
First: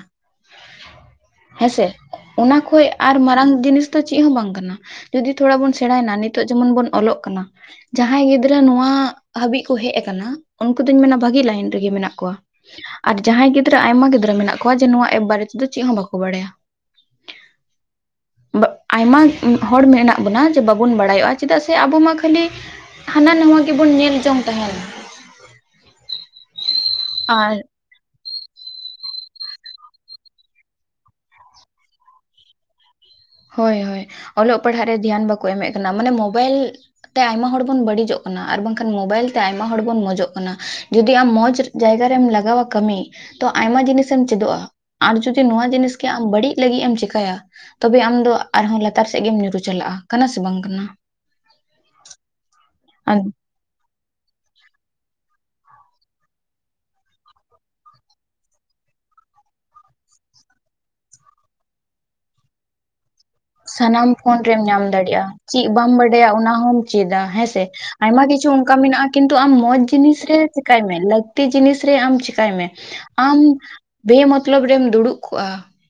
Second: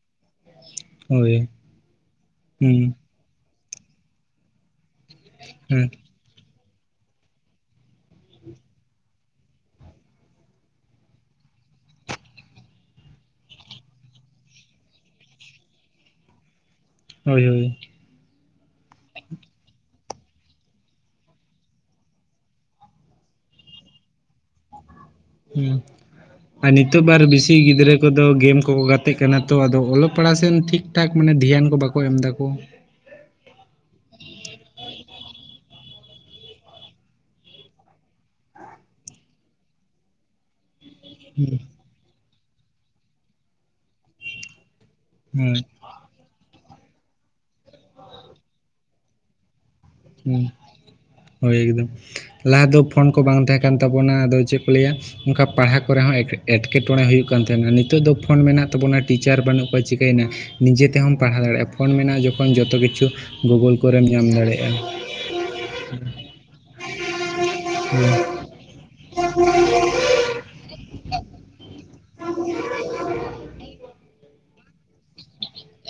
ᱦᱳᱭ ᱦᱮᱸᱥᱮ ᱚᱱᱟ ᱦᱩᱸ ᱠᱷᱚᱡ ᱟᱨ ᱢᱟᱨᱟᱝ ᱡᱤᱱᱤᱥ ᱫᱚ ᱪᱮᱫ ᱦᱚᱸ ᱵᱟᱝ ᱠᱟᱱᱟ᱾ ᱡᱩᱫᱤ ᱛᱷᱚᱲᱟ ᱵᱚᱱ ᱦᱩᱸ ᱥᱮᱬᱟᱭ ᱱᱟ ᱱᱤᱛᱚᱜ ᱡᱮᱢᱚᱱ ᱵᱚᱱ ᱚᱞᱚᱜ ᱠᱟᱱᱟ ᱡᱟᱦᱟᱸᱭ ᱜᱤᱫᱽᱨᱟᱹ ᱱᱚᱣᱟᱼᱼ ᱦᱟᱹᱵᱤᱡ ᱠᱚ ᱦᱮᱡ ᱠᱟᱱᱟ ᱩᱱᱠᱩ ᱫᱩᱧ ᱢᱮᱱᱟ ᱵᱷᱟᱜᱮ ᱞᱟᱭᱤᱱ ᱨᱮᱜᱮ ᱢᱮᱱᱟᱜ ᱠᱚᱣᱟ᱾ ᱟᱨ ᱡᱟᱸᱦᱟᱭ ᱜᱤᱫᱽᱨᱟᱹ ᱟᱭᱢᱟ ᱜᱤᱫᱽᱨᱟᱹ ᱢᱮᱱᱟᱜ ᱠᱚᱣᱟ ᱡᱮ ᱱᱚᱣᱟ ᱮᱯ ᱵᱟᱨᱮ ᱛᱮᱫᱚ ᱪᱮᱫ ᱦᱚᱸ ᱵᱟᱠᱚ ᱵᱟᱲᱟᱭᱟ᱾ ᱦᱳᱭ ᱦᱳᱭ᱾ ᱵᱟᱜ ᱟᱭᱢᱟ ᱦᱚᱲ ᱢᱮᱱᱟᱜ ᱵᱚᱱᱟ ᱡᱮ ᱵᱟᱵᱚᱱ ᱵᱟᱲᱟᱭᱚᱜ-ᱟ ᱪᱮᱫᱟᱜ ᱥᱮ ᱟᱵᱚ ᱢᱟ ᱠᱷᱟᱹᱞᱤᱼᱼ ᱦᱟᱱᱟ ᱱᱟᱶᱟ ᱜᱮᱵᱚᱱ ᱧᱮᱞ ᱡᱚᱝ ᱛᱟᱦᱮᱱ᱾ ᱦᱩ ᱟᱨ ᱱᱤᱛᱚᱜ ᱵᱟᱨ ᱟᱨ ᱵᱮᱥᱤ ᱜᱤᱫᱽᱨᱟᱹᱼᱼ ᱠᱚᱫᱚ ᱜᱮᱢ ᱠᱚᱠᱚ ᱜᱟᱛᱮᱜ ᱠᱟᱱᱟ ᱛᱚ ᱟᱫᱚ ᱚᱞᱚᱜ ᱯᱟᱲᱦᱟᱣ ᱥᱮᱱ ᱴᱷᱤᱠ ᱴᱷᱟᱠ ᱢᱟᱱᱮ ᱫᱷᱮᱭᱟᱱ ᱠᱚ ᱵᱟᱠᱚ ᱮᱢ ᱫᱟᱠᱚ᱾ ᱦᱚᱭ ᱦᱚᱭ ᱚᱞᱚᱜ ᱯᱟᱲᱦᱟᱜ ᱨᱮ ᱫᱷᱮᱭᱟᱱ ᱵᱟᱠᱚ ᱮᱢᱮᱜ ᱠᱟᱱᱟ ᱢᱟᱱᱮ ᱢᱳᱵᱟᱭᱤᱞᱼᱼ ᱛᱮ ᱟᱭᱢᱟ ᱦᱚᱲ ᱵᱚᱱ ᱵᱟᱹᱲᱤᱡᱚᱜ ᱠᱟᱱᱟ ᱟᱨ ᱵᱟᱝᱠᱷᱟᱱ ᱢᱳᱵᱟᱭᱤᱞ ᱛᱮ ᱟᱭᱢᱟ ᱦᱚᱲ ᱵᱚᱱ ᱢᱚᱡᱚᱜ ᱠᱟᱱᱟ᱾ ᱡᱩᱫᱤ ᱟᱢ ᱢᱚᱸᱡᱽ ᱨᱮ ᱡᱟᱭᱜᱟ ᱨᱮᱢ ᱞᱟᱜᱟᱣᱟ ᱠᱟᱹᱢᱤ ᱛᱚ ᱟᱭᱢᱟ ᱡᱤᱱᱤᱥᱮᱢ ᱪᱮᱫᱚᱜ-ᱟ᱾ ᱟᱨ ᱡᱩᱫᱤ ᱦᱮᱸ ᱱᱚᱣᱟ ᱡᱤᱱᱤᱥ ᱜᱮ ᱟᱢ ᱵᱟᱹᱲᱤᱡ ᱞᱟᱹᱜᱤᱜ ᱮᱢ ᱪᱮᱠᱟᱭᱟᱼᱼ ᱛᱚᱵᱮ ᱟᱢ ᱫᱚ ᱟᱨᱦᱚᱸ ᱞᱟᱛᱟᱨ ᱥᱮᱜ ᱜᱮᱢ ᱧᱩᱨᱩ ᱪᱟᱞᱟᱜ-ᱟ ᱠᱟᱱᱟ ᱥᱮ ᱦᱩᱸ ᱵᱟᱝ ᱠᱟᱱᱟ᱾ ᱦᱳᱭ ᱮᱠᱫᱚᱢ ᱞᱟᱦᱟ ᱫᱚ ᱯᱷᱳᱱ ᱠᱚ ᱵᱟᱝ ᱛᱟᱦᱮᱸ ᱠᱟᱱ ᱛᱟᱵᱚᱱᱟ ᱟᱫᱚ ᱪᱮᱜ ᱠᱚ ᱞᱟᱹᱭᱟ᱾ ᱚᱱᱠᱟ ᱯᱟᱲᱦᱟᱣ ᱠᱚᱨᱮ ᱦᱚᱸ ᱮᱴᱠᱮᱴᱚᱲᱮ ᱦᱩᱭᱩᱜ ᱠᱟᱱ ᱛᱟᱦᱮᱱᱟ ᱱᱤᱛᱚᱜ ᱫᱚ ᱯᱷᱳᱱ ᱢᱮᱱᱟᱜ ᱛᱟᱵᱚᱱᱟ ᱴᱤᱪᱟᱨ ᱵᱟᱹᱱᱩᱜ ᱠᱚᱣᱟ ᱪᱤᱠᱟᱹᱭ ᱱᱟ ᱱᱤᱡᱮ ᱛᱮᱦᱚᱸᱢ ᱯᱟᱲᱦᱟᱣ ᱫᱟᱲᱮᱜ-ᱟ ᱯᱷᱳᱱ ᱢᱮᱱᱟᱜ-ᱟ ᱡᱚᱠᱷᱚᱱ ᱡᱚᱛᱚ ᱠᱤᱪᱷᱩ ᱜᱩᱜᱳᱞ ᱠᱚᱨᱮᱢ ᱧᱟᱢ ᱫᱟᱲᱮᱜ-ᱟ᱾ ᱫᱟᱲᱤᱜ-ᱟ ᱪᱤᱜ ᱵᱟᱢ ᱵᱟᱰᱟᱭᱟ ᱚᱱᱟ ᱦᱚᱢ ᱪᱮᱫᱟ ᱦᱮᱸ ᱥᱮ᱾ ᱟᱭᱢᱟ ᱠᱤᱪᱷᱩ ᱚᱱᱠᱟ ᱢᱮᱱᱟᱜ-ᱟ ᱠᱤᱱᱛᱩ ᱟᱢ ᱢᱚᱸᱡᱽ ᱡᱤᱱᱤᱥ ᱨᱮ ᱪᱮᱠᱟᱭ ᱢᱮ ᱞᱟᱹᱠᱼᱼ ᱛᱤ ᱡᱤᱱᱤᱥ ᱨᱮ ᱟᱢ ᱪᱮᱠᱟᱭ ᱢᱮ ᱟᱢᱼᱼ ᱵᱮ ᱢᱚᱛᱞᱚᱵᱽ ᱨᱮᱢ ᱫᱩᱲᱩᱵ ᱠᱚᱜ-ᱟ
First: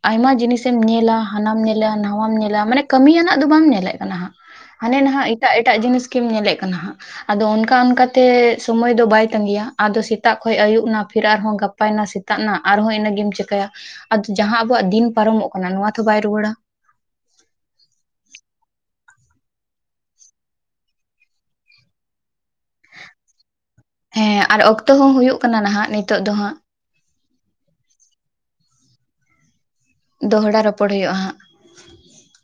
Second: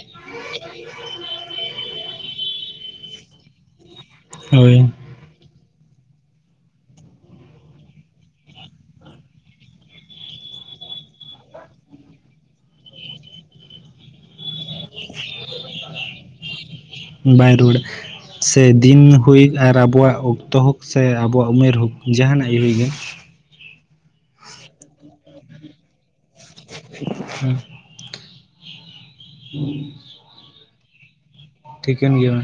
ᱟᱭᱢᱟ ᱡᱤᱱᱤᱥᱮᱢ ᱧᱮᱞᱟ ᱦᱟᱱᱟᱢ ᱧᱮᱞᱟ ᱱᱟᱣᱟᱢ ᱧᱮᱼᱼ ᱠᱮᱫᱟ ᱢᱟᱱᱮ ᱠᱟᱹᱢᱤ ᱭᱟᱱᱟᱜ ᱫᱚ ᱵᱟᱢ ᱧᱮᱞ ᱮᱫ ᱠᱟᱱᱟ ᱦᱟᱸᱜ ᱦᱳᱭ ᱦᱟᱱᱮ ᱱᱟᱦᱟᱜ ᱮᱴᱟᱜ ᱮᱴᱟᱜ ᱡᱤᱱᱤᱥ ᱜᱮᱢ ᱧᱮᱞᱮᱫ ᱠᱟᱱᱟ ᱦᱟᱸᱜ ᱟᱫᱚ ᱚᱱᱠᱟ ᱚᱱᱠᱟ ᱛᱮ ᱥᱳᱢᱳᱭ ᱫᱚ ᱵᱟᱭ ᱛᱟᱸᱜᱤᱭᱟ ᱟᱫᱚ ᱥᱮᱛᱟᱜ ᱠᱷᱚᱡ ᱟᱹᱭᱩᱵ ᱱᱟ ᱯᱷᱤᱨ ᱟᱨ ᱦᱚᱸ ᱜᱟ ᱱᱟᱯᱟᱭ ᱱᱟ ᱥᱮᱛᱟᱜ ᱱᱟ ᱟᱨ ᱦᱚᱸ ᱤᱱᱟᱹᱜ ᱜᱮᱢ ᱪᱮᱠᱟᱹᱭ ᱟ ᱡᱟᱦᱟᱸ ᱟᱵᱚᱣᱟᱜ ᱫᱤᱱ ᱯᱟᱨᱚᱢᱚᱜ ᱠᱟᱱᱟ ᱱᱚᱣᱟ ᱛᱚ ᱵᱟᱭ ᱨᱩᱣᱟᱹᱲᱟ ᱵᱟᱭ ᱨᱩᱣᱟᱹᱲᱼᱟ ᱥᱮ ᱫᱤᱱ ᱦᱳᱭ ᱟᱨ ᱟᱵᱚᱣᱟᱜ ᱚᱠᱛᱚ ᱦᱳᱠ ᱥᱮ ᱟᱵᱚᱣᱟᱜ ᱩᱢᱮᱨ ᱦᱳᱠ ᱡᱟᱦᱟᱱᱟᱜ ᱜᱮ ᱦᱩᱭ ᱜᱮ ᱦᱮᱸ ᱟᱨ ᱚᱠᱛᱚ ᱦᱚᱸ ᱦᱩᱭᱩᱜ ᱠᱟᱱᱟ ᱱᱟᱦᱟᱜ ᱱᱤᱛᱚᱜ ᱫᱚ ᱦᱟᱸᱜ ᱦᱩᱸ [inaudible] ᱫᱚᱦᱚᱲᱟ ᱨᱚᱯᱚᱲ ᱦᱩᱭᱩᱜ-ᱟ ᱦᱟᱸᱜ ᱴᱷᱤᱠᱟᱹᱱ ᱜᱮᱭᱟ ᱢᱟ᱾